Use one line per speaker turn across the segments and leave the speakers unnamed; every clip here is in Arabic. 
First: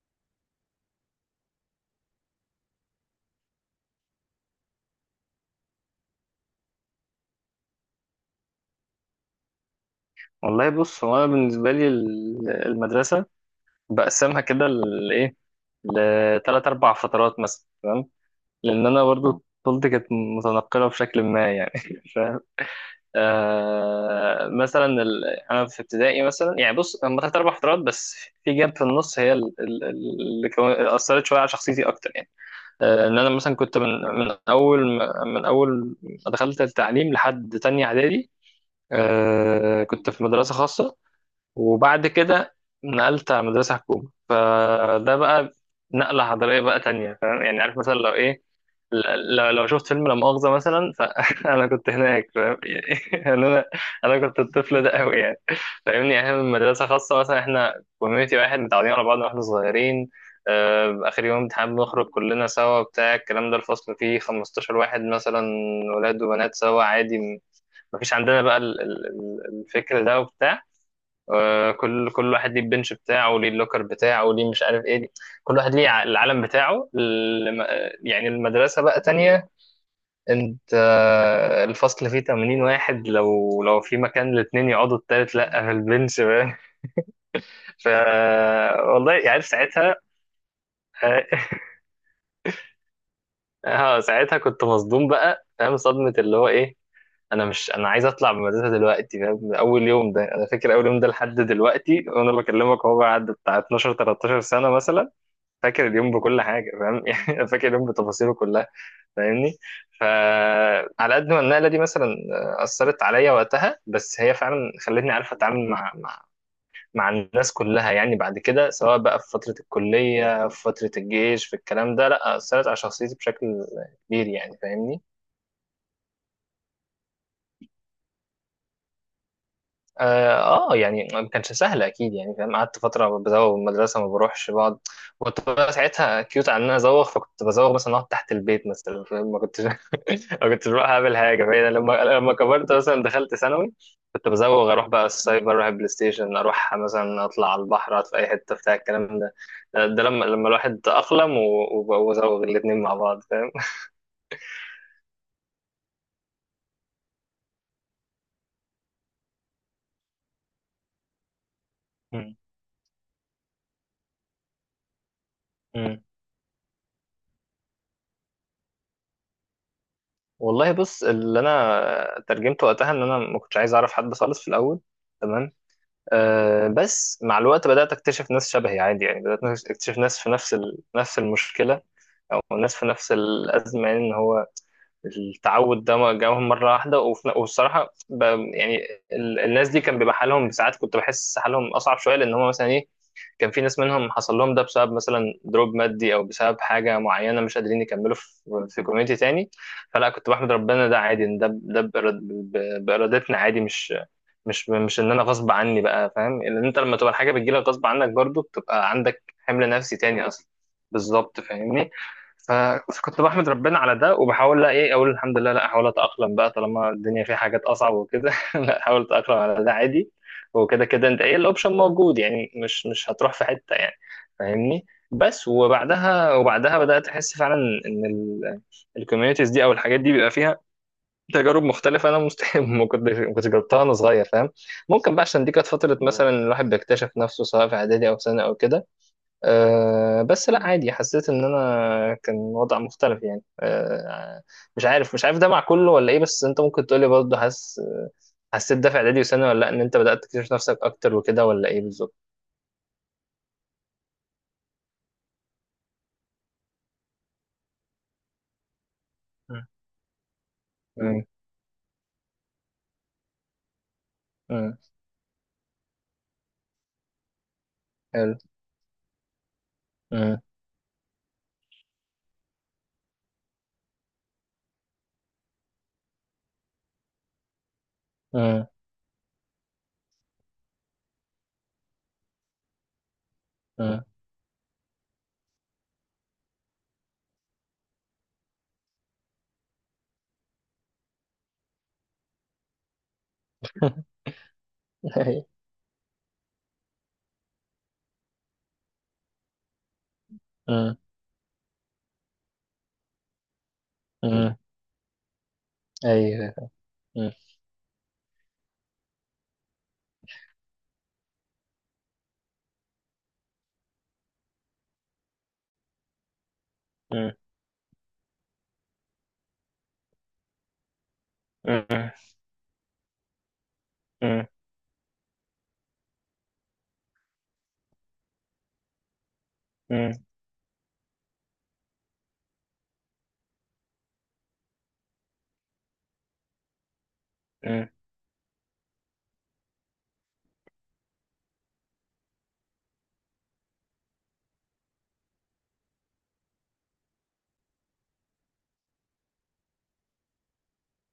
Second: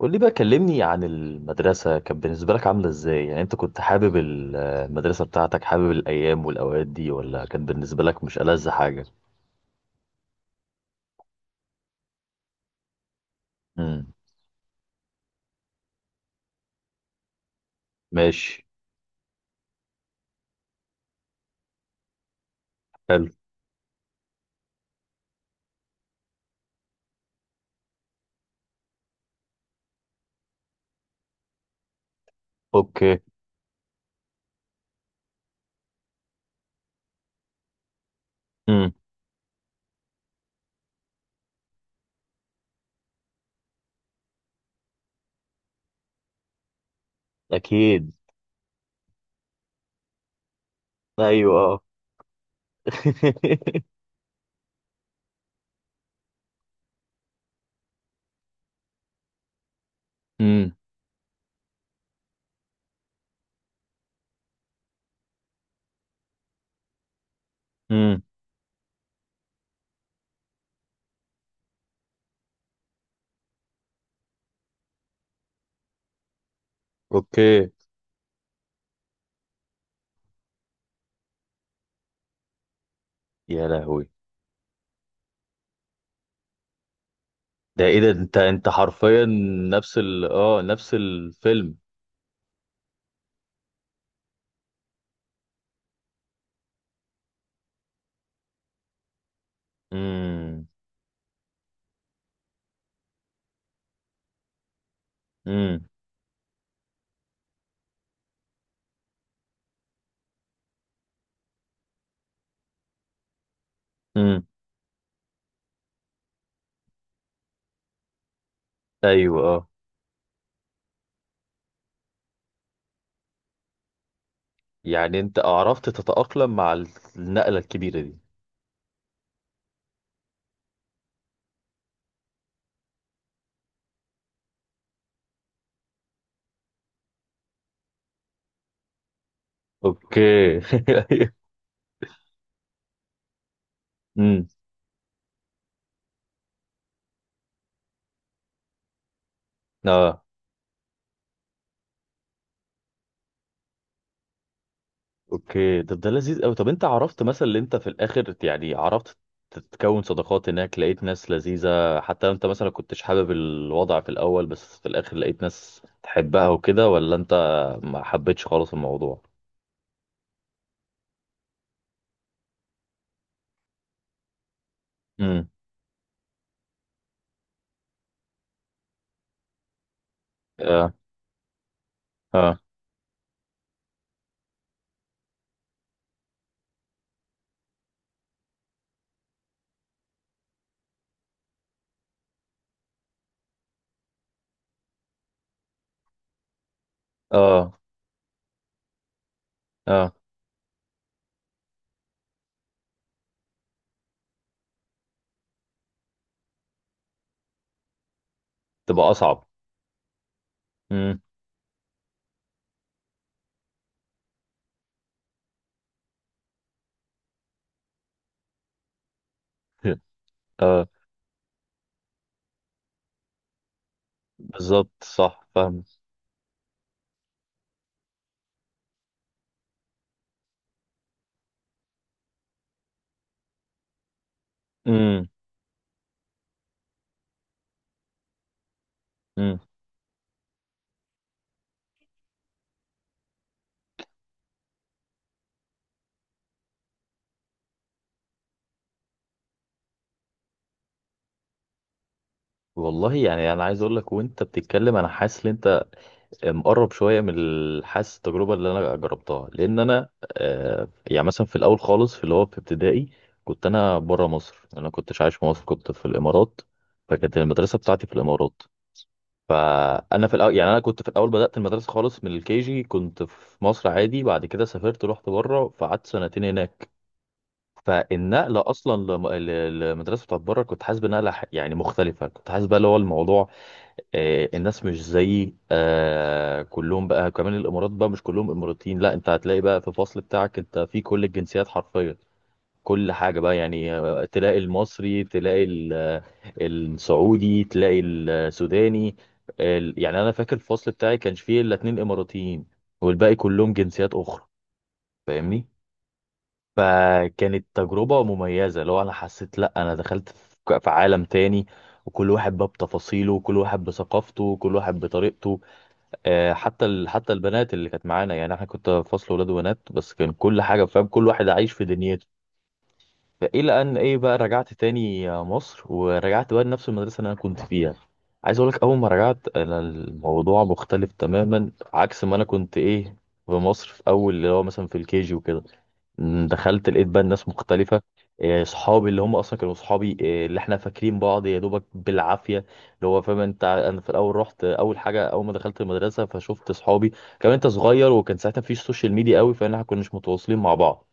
قول لي بقى، كلمني عن المدرسة. كانت بالنسبة لك عاملة ازاي؟ يعني انت كنت حابب المدرسة بتاعتك؟ حابب الأيام والأوقات دي، ولا كانت بالنسبة لك مش ألذ حاجة؟
والله بص، هو انا بالنسبه لي المدرسه
امم.
بقسمها كده لايه، لثلاث اربع فترات مثلا. تمام.
ماشي.
لان انا برضو طفولتي كانت متنقله بشكل ما يعني. فاهم؟
حلو.
مثلا انا في ابتدائي مثلا، يعني بص هم ثلاث اربع فترات بس. في جاب في النص، هي اللي اثرت شويه على شخصيتي اكتر يعني. ان
اوكي.
انا مثلا كنت من اول ما دخلت التعليم لحد تانية اعدادي.
امم.
كنت في مدرسه خاصه، وبعد كده نقلت على مدرسة حكومة. فده بقى نقلة حضارية بقى تانية، فاهم يعني؟ عارف مثلا،
اكيد.
لو إيه، لو شفت فيلم لا مؤاخذة مثلا،
ايوه،
فأنا
اه.
كنت هناك، فاهم يعني؟ أنا أنا كنت الطفل ده أوي يعني، فاهمني؟ يعني إحنا من مدرسة خاصة مثلا، إحنا كوميونيتي واحد، متعودين على بعض وإحنا صغيرين.
امم.
آخر يوم امتحان بنخرج كلنا سوا، بتاع الكلام ده. الفصل فيه 15 واحد مثلا، ولاد وبنات سوا عادي. مفيش
امم.
عندنا بقى الفكر ده وبتاع. كل واحد ليه البنش بتاعه، ليه اللوكر بتاعه، ليه مش عارف ايه. كل واحد ليه العالم بتاعه.
اوكي.
يعني المدرسة بقى تانية. انت، الفصل فيه 80 واحد، لو
يا
لو في
لهوي!
مكان الاتنين يقعدوا التالت لا في البنش بقى.
ده
ف
ايه ده؟ انت
والله
حرفيا
يعني، ساعتها
نفس
اه
الفيلم.
ساعتها كنت مصدوم بقى، فاهم، صدمة اللي هو ايه. انا مش، انا عايز اطلع من المدرسه دلوقتي، فاهم. من اول يوم ده، انا
امم.
فاكر اول يوم ده لحد دلوقتي وانا بكلمك، هو بعد بتاع 12 13 سنه مثلا. فاكر
امم.
اليوم بكل حاجه، فاهم. يعني فاكر اليوم بتفاصيله كلها، فاهمني. فعلى قد ما النقله دي مثلا اثرت عليا وقتها، بس هي
امم.
فعلا خلتني عارف اتعامل مع الناس كلها يعني. بعد كده، سواء بقى في
ايوه،
فتره
اه.
الكليه، في فتره الجيش، في الكلام ده، لا اثرت على شخصيتي بشكل كبير يعني، فاهمني.
يعني انت عرفت تتأقلم مع النقلة الكبيرة دي؟
اه. يعني ما كانش سهل اكيد يعني، فاهم. قعدت فتره بزوغ من المدرسه ما بروحش، بقعد. كنت بقى ساعتها كيوت على ان انا ازوغ، فكنت بزوغ مثلا، اقعد تحت البيت مثلا، فاهم. ما كنتش ما
اوكي.
كنتش بروح اعمل حاجه، فاهم. لما كبرت مثلا دخلت ثانوي. كنت
امم.
بزوغ، اروح بقى السايبر، اروح البلاي ستيشن، اروح مثلا اطلع على البحر، اقعد في اي حته، بتاع الكلام ده. ده
اه.
لما الواحد اقلم وزوغ الاثنين مع بعض، فاهم.
اوكي. طب ده لذيذ قوي. طب انت عرفت مثلا، اللي انت في الاخر، يعني عرفت تتكون صداقات هناك؟ لقيت ناس لذيذة حتى لو
مم.
انت مثلا كنتش حابب الوضع في الاول، بس في الاخر لقيت ناس
مم.
تحبها وكده؟ ولا انت ما حبيتش خالص الموضوع؟
والله بص، اللي انا ترجمته وقتها ان انا ما كنتش عايز اعرف حد خالص في الاول.
امم.
تمام. بس مع الوقت بدأت أكتشف ناس شبهي عادي يعني. بدأت أكتشف ناس في
اه.
نفس المشكلة، أو
اه.
ناس في نفس الأزمة، يعني إن هو التعود ده ما جاهم مرة واحدة. يعني الناس دي كان بيبقى حالهم، ساعات كنت بحس حالهم أصعب شوية، لأن هم مثلا إيه، كان في ناس منهم حصل لهم ده بسبب مثلا دروب مادي، أو بسبب حاجة معينة مش
اه.
قادرين يكملوا في كوميونتي تاني. فلا
اه.
كنت بحمد ربنا ده عادي، إن ده بإرادتنا عادي، مش ان انا غصب عني بقى، فاهم. لان انت لما تبقى الحاجه بتجيلك غصب عنك، برضو بتبقى
تبقى
عندك
اصعب.
حمل نفسي تاني اصلا.
امم.
بالظبط، فاهمني. ف- فكنت بحمد ربنا على ده، وبحاول لا، ايه، اقول الحمد لله. لا، احاول اتاقلم بقى طالما الدنيا فيها حاجات اصعب وكده. لا، احاول اتاقلم على ده عادي. وكده
اه.
كده، انت، ايه، الاوبشن موجود يعني، مش هتروح في حته يعني، فاهمني.
بالظبط. صح،
بس
فاهم.
وبعدها، بدات احس فعلا ان الكوميونيتيز دي او الحاجات دي بيبقى فيها تجارب مختلفة. أنا مستحيل ما كنتش جربتها وأنا صغير، فاهم. ممكن بقى
امم.
عشان دي كانت فترة مثلا الواحد بيكتشف نفسه، سواء في إعدادي أو سنة أو كده.
امم.
بس لا عادي، حسيت إن أنا كان وضع مختلف يعني. مش عارف ده مع كله ولا إيه، بس أنت ممكن تقولي برضه. حسيت ده في إعدادي وسنة ولا لأ؟ إن أنت بدأت تكتشف نفسك أكتر وكده، ولا إيه بالظبط؟
والله يعني انا عايز اقول لك، وانت بتتكلم انا حاسس ان انت مقرب شويه من الحاسس التجربه اللي انا جربتها.
مم.
لان انا
مم.
يعني مثلا في الاول خالص، في اللي هو في ابتدائي، كنت انا بره مصر.
مم.
انا كنتش عايش في مصر، كنت في الامارات. فكانت المدرسه بتاعتي في
حلو.
الامارات. فانا في
مم.
الاول يعني، انا كنت في الاول بدات المدرسه خالص من الكي جي كنت في مصر عادي. بعد كده سافرت، رحت بره، فقعدت سنتين هناك. فالنقله
مم.
اصلا للمدرسه بتاعت بره كنت حاسس بنقله يعني مختلفه. كنت حاسس بقى اللي هو الموضوع
مم.
الناس مش زي كلهم. بقى كمان الامارات بقى مش كلهم اماراتيين، لا انت هتلاقي بقى في الفصل بتاعك انت في كل الجنسيات حرفيا. كل حاجة بقى، يعني تلاقي المصري،
أيوه.
تلاقي السعودي، تلاقي السوداني. يعني انا فاكر الفصل
مم.
بتاعي كانش فيه الا 2 اماراتيين، والباقي كلهم جنسيات اخرى،
مم.
فاهمني؟
أيوه. مم.
فكانت تجربة مميزة. لو انا حسيت، لا انا دخلت في عالم تاني، وكل واحد بقى بتفاصيله، وكل واحد بثقافته، وكل واحد بطريقته. حتى
مم.
حتى البنات اللي كانت معانا، يعني احنا كنت فصل ولاد وبنات، بس كان كل حاجه فاهم، كل واحد عايش في
مم.
دنيته. فالى ان ايه بقى، رجعت تاني مصر، ورجعت بقى لنفس المدرسه اللي انا كنت فيها. عايز اقول لك، اول ما رجعت انا
مم.
الموضوع مختلف تماما عكس ما انا كنت ايه في مصر، في اول اللي هو مثلا في الكيجي وكده. دخلت لقيت بقى الناس
مم.
مختلفة. صحابي اللي هم اصلا كانوا صحابي، اللي احنا فاكرين بعض يا دوبك بالعافية. اللي هو فاهم انت، انا في الاول رحت، اول حاجة اول ما دخلت المدرسة فشفت صحابي. كمان انت صغير، وكان ساعتها مفيش سوشيال ميديا قوي، فاحنا كناش متواصلين مع بعض.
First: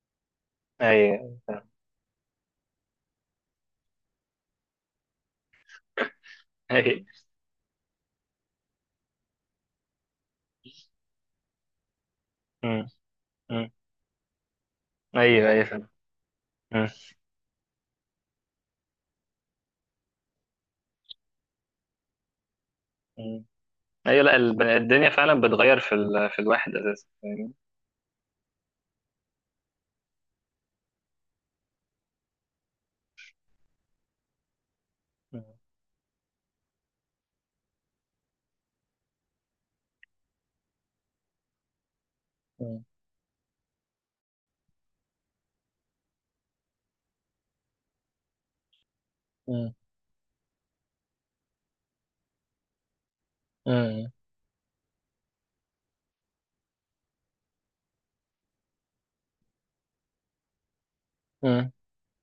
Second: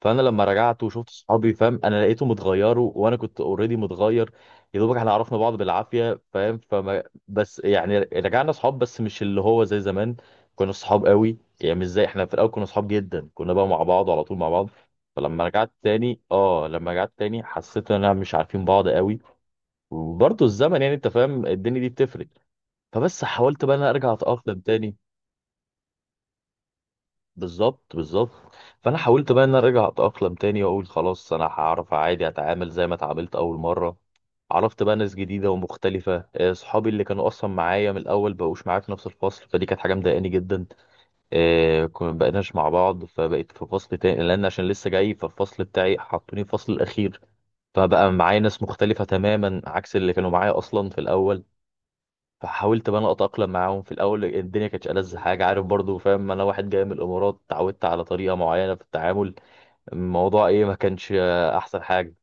فانا لما رجعت وشفت
ايوه،
صحابي
فاهم.
فاهم، انا لقيته متغيروا، وانا كنت اوريدي متغير. يا دوبك احنا عرفنا بعض بالعافيه فاهم. فما
ايوه.
بس يعني رجعنا صحاب، بس مش اللي هو زي زمان كنا صحاب قوي. يعني مش زي احنا في الاول كنا صحاب
أمم.
جدا، كنا بقى
أمم.
مع بعض وعلى طول مع بعض. فلما
ايوه، ايوه،
رجعت
فاهم.
تاني اه
أمم.
لما رجعت تاني حسيت ان انا مش عارفين بعض قوي. وبرضه الزمن يعني، انت فاهم الدنيا دي بتفرق. فبس
أمم.
حاولت بقى إن انا ارجع
ايوه، لا
اتاقلم تاني.
الدنيا فعلا بتغير في في الواحد اساسا، فاهمني؟
بالظبط، بالظبط. فانا حاولت بقى ان انا ارجع اتاقلم تاني، واقول خلاص انا هعرف عادي اتعامل زي ما اتعاملت اول مره. عرفت بقى ناس
أمم.
جديده ومختلفه. صحابي اللي كانوا اصلا معايا من الاول بقوش معايا في نفس الفصل، فدي كانت حاجه مضايقاني جدا. كنا بقيناش مع
أمم.
بعض، فبقيت في فصل تاني لان عشان لسه جاي، فالفصل بتاعي حطوني في الفصل الاخير. فبقى معايا ناس مختلفه تماما
أمم.
عكس اللي كانوا معايا اصلا في الاول. فحاولت بقى انا اتاقلم معاهم. في
أمم.
الاول الدنيا كانتش ألذ حاجه، عارف برضو فاهم. انا واحد جاي من الامارات، اتعودت على طريقه معينه في التعامل. الموضوع ايه، ما كانش
أمم.
احسن حاجه.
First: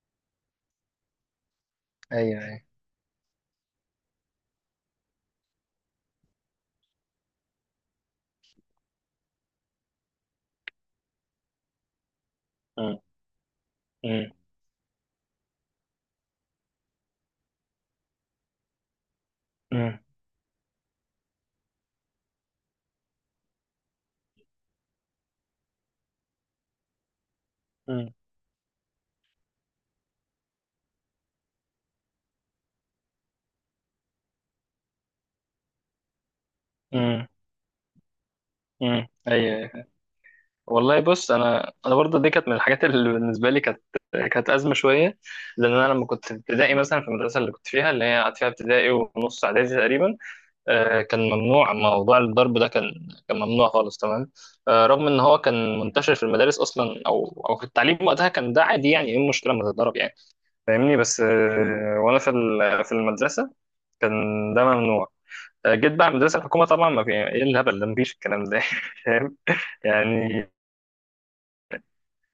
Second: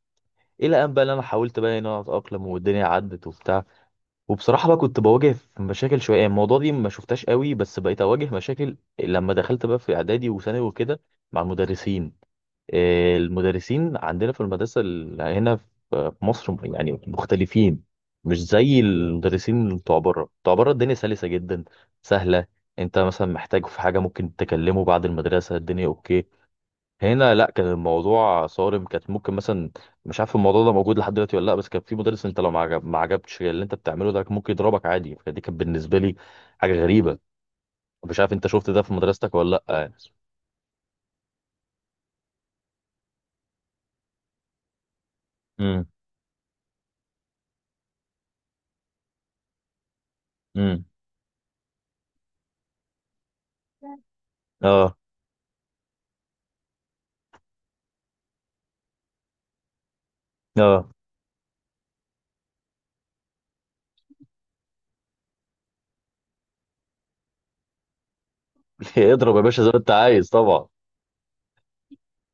الى ان بقى إن انا حاولت بقى ان انا
ايوه،
اتاقلم،
ايوه.
والدنيا عدت وبتاع. وبصراحه بقى كنت بواجه في مشاكل شويه. يعني الموضوع دي ما شفتهاش قوي، بس بقيت اواجه مشاكل لما دخلت بقى في اعدادي وثانوي وكده، مع المدرسين.
أمم.
المدرسين عندنا
أمم.
في المدرسة هنا في مصر يعني مختلفين. مش زي المدرسين بتوع
أمم.
بره. بتوع بره الدنيا سلسة جدا، سهلة. انت مثلا محتاج في حاجة، ممكن تكلمه بعد المدرسة، الدنيا اوكي. هنا لا، كان
أمم.
الموضوع صارم. كانت ممكن مثلا، مش عارف الموضوع ده موجود لحد دلوقتي ولا لا، بس كان في مدرس انت لو ما عجبتش اللي انت بتعمله ده، كان ممكن يضربك عادي. فدي كانت بالنسبة لي حاجة غريبة.
أمم.
مش عارف انت شفت ده في
أمم.
مدرستك
ايوه،
ولا لا
أيوة.
يعني؟
والله بص، انا، برضه دي كانت من الحاجات اللي بالنسبه لي كانت، ازمه شويه. لان
امم.
انا لما كنت في ابتدائي مثلا، في المدرسه اللي كنت فيها، اللي هي قعدت فيها ابتدائي ونص اعدادي تقريبا،
امم.
كان ممنوع موضوع الضرب ده، كان ممنوع خالص. تمام.
اه.
رغم ان هو كان منتشر في المدارس اصلا، او في التعليم وقتها كان ده عادي. يعني ايه المشكله ما تتضرب يعني،
اه.
فاهمني. بس، وانا في المدرسه كان ده ممنوع. جيت بقى المدرسه الحكومه، طبعا ما في ايه الهبل ده، مفيش الكلام ده.
اضرب
فاهم
يا باشا زي ما انت عايز
يعني،
طبعا.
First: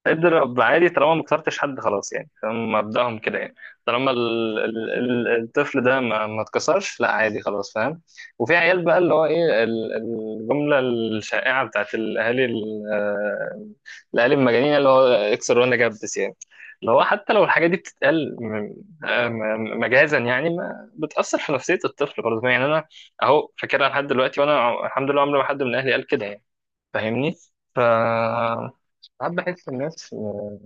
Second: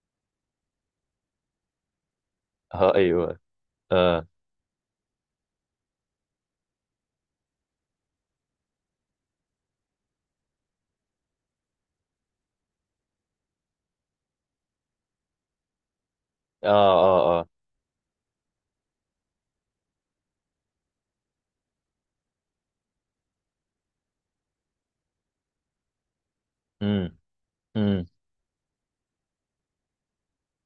اضرب عادي، طالما ما كسرتش حد خلاص يعني، فاهم.
اه،
مبدأهم
ايوه.
كده يعني، طالما
اه.
الطفل ده ما اتكسرش، لا عادي خلاص، فاهم. وفي عيال بقى اللي هو ايه الجملة الشائعة بتاعت الاهالي، الاهالي المجانين، اللي هو اكسر وانا جبس يعني.
اه.
اللي هو حتى
اه.
لو
اه.
الحاجة دي بتتقال مجازا يعني، ما بتأثر في نفسية الطفل برضه يعني. انا اهو فاكرها لحد دلوقتي، وانا الحمد لله عمري ما حد من اهلي قال كده يعني،
امم.
فاهمني. ف
امم.
ساعات بحس الناس، م-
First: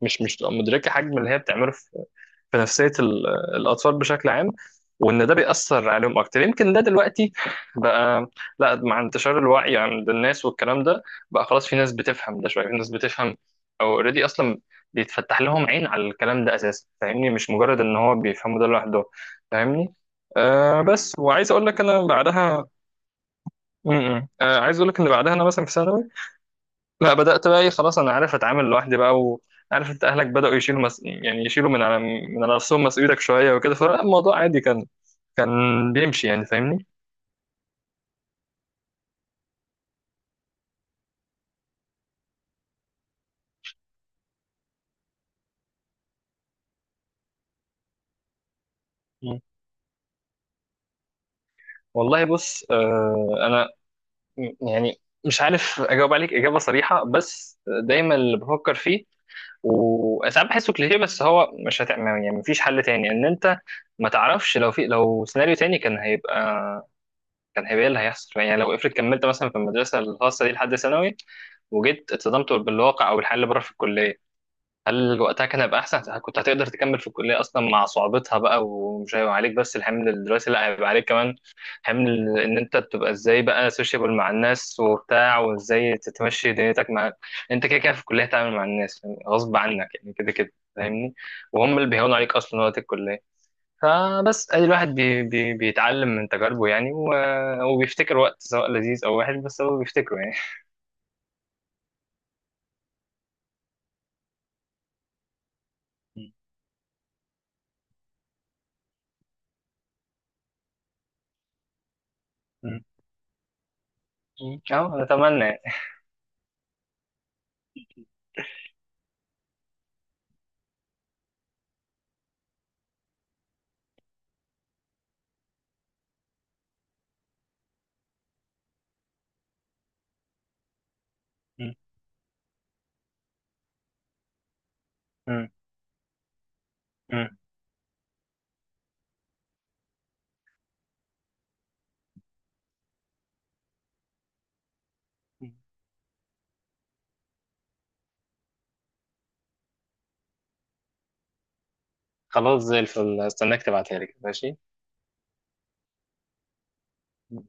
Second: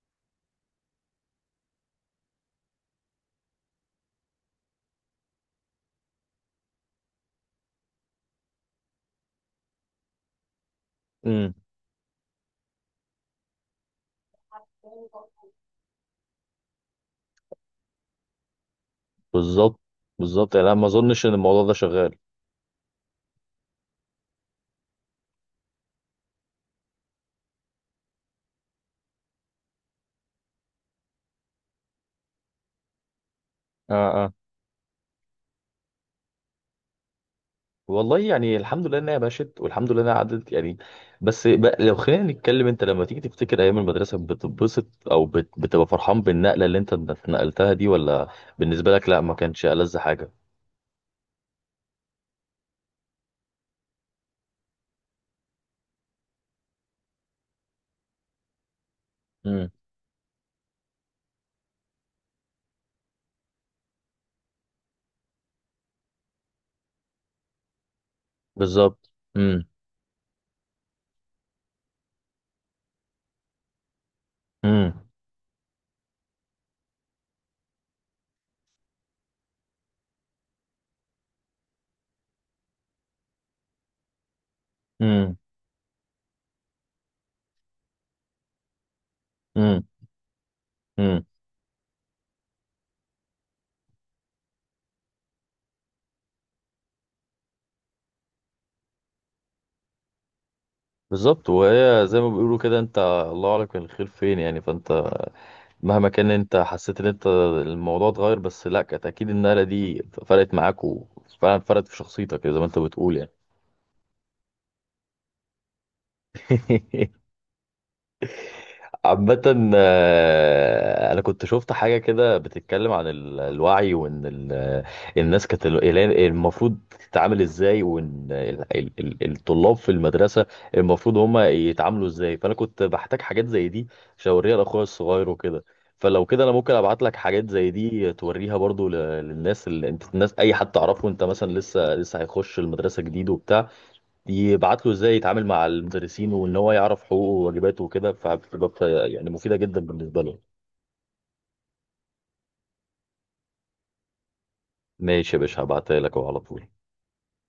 مش مش بتبقى مدركه حجم اللي هي بتعمله في نفسيه الاطفال بشكل عام، وان ده بيأثر عليهم اكتر. يمكن ده دلوقتي بقى، لا، مع انتشار الوعي عند الناس والكلام ده، بقى
امم.
خلاص في ناس بتفهم ده شويه، في ناس بتفهم او اوريدي اصلا بيتفتح لهم عين على الكلام ده اساسا، فاهمني. مش مجرد ان هو بيفهموا ده لوحده،
بالظبط،
فاهمني.
بالظبط. يعني انا ما
بس
اظنش ان
وعايز
الموضوع
اقول
ده
لك انا
شغال.
بعدها م -م. عايز اقول لك ان بعدها انا مثلا في ثانوي، لا بدأت بقى، ايه، خلاص انا عارف اتعامل لوحدي بقى. وعارف، انت اهلك بدأوا يشيلوا يعني يشيلوا من على نفسهم مسؤوليتك شوية وكده.
اه. اه.
فالموضوع عادي، كان بيمشي يعني، فاهمني.
والله يعني الحمد لله انها مشت، والحمد لله انها عدت يعني. بس بقى لو خلينا نتكلم، انت لما تيجي تفتكر ايام المدرسه بتتبسط، او بتبقى فرحان بالنقله اللي انت اتنقلتها دي؟ ولا بالنسبه لك لا ما
مم.
كانش ألذ حاجه؟
والله بص، انا، يعني مش عارف اجاوب عليك اجابة صريحة، بس دايما اللي بفكر فيه
امم.
وساعات بحسه كليشيه، بس هو مش هتعمل يعني، مفيش حل تاني. ان انت ما تعرفش، لو في، لو سيناريو تاني كان هيبقى، إيه اللي هيحصل يعني، لو افرض
بالظبط.
كملت مثلا في
امم.
المدرسه الخاصه دي لحد ثانوي وجيت اتصدمت بالواقع او بالحياه اللي بره في الكليه،
امم.
هل وقتها كان هيبقى احسن؟ كنت هتقدر تكمل في الكليه اصلا مع صعوبتها بقى؟ ومش هيبقى عليك بس الحمل الدراسي، لا هيبقى عليك كمان حمل ان انت بتبقى ازاي بقى سوشيبل مع الناس
امم.
وبتاع، وازاي تتمشي دنيتك مع. انت كده كده في الكليه هتتعامل مع الناس يعني غصب عنك يعني، كده كده، فاهمني.
امم.
وهم اللي بيهونوا عليك اصلا وقت الكليه. فبس ادي الواحد بي بي بيتعلم من تجاربه يعني، وبيفتكر وقت سواء لذيذ او وحش، بس هو بيفتكره يعني.
بالظبط. وهي زي ما بيقولوا كده، انت الله اعلم كان الخير فين يعني. فانت مهما كان، انت حسيت ان انت الموضوع اتغير، بس لا كانت اكيد النقله دي فرقت معاك، وفعلا فرقت في شخصيتك زي ما
مم.
انت
مم.
بتقول
اه، اتمنى يعني.
يعني. عامة أنا كنت شفت حاجة كده بتتكلم عن الوعي، وإن الناس كانت المفروض تتعامل إزاي، وإن الطلاب في المدرسة المفروض هما
مم.
يتعاملوا إزاي. فأنا كنت بحتاج حاجات زي دي عشان أوريها لأخويا الصغير
مم.
وكده. فلو كده أنا ممكن أبعت لك
مم.
حاجات زي دي، توريها برضو للناس اللي أنت، الناس أي حد تعرفه أنت، مثلا لسه هيخش المدرسة جديد وبتاع، يبعت له ازاي يتعامل
مم.
مع المدرسين، وان هو يعرف حقوقه وواجباته وكده. فبتبقى يعني مفيده جدا بالنسبه له.
خلاص، زي الفل. استناك تبعتها لي، ماشي.
ماشي يا باشا، هبعتها لك اهو على طول.
مم.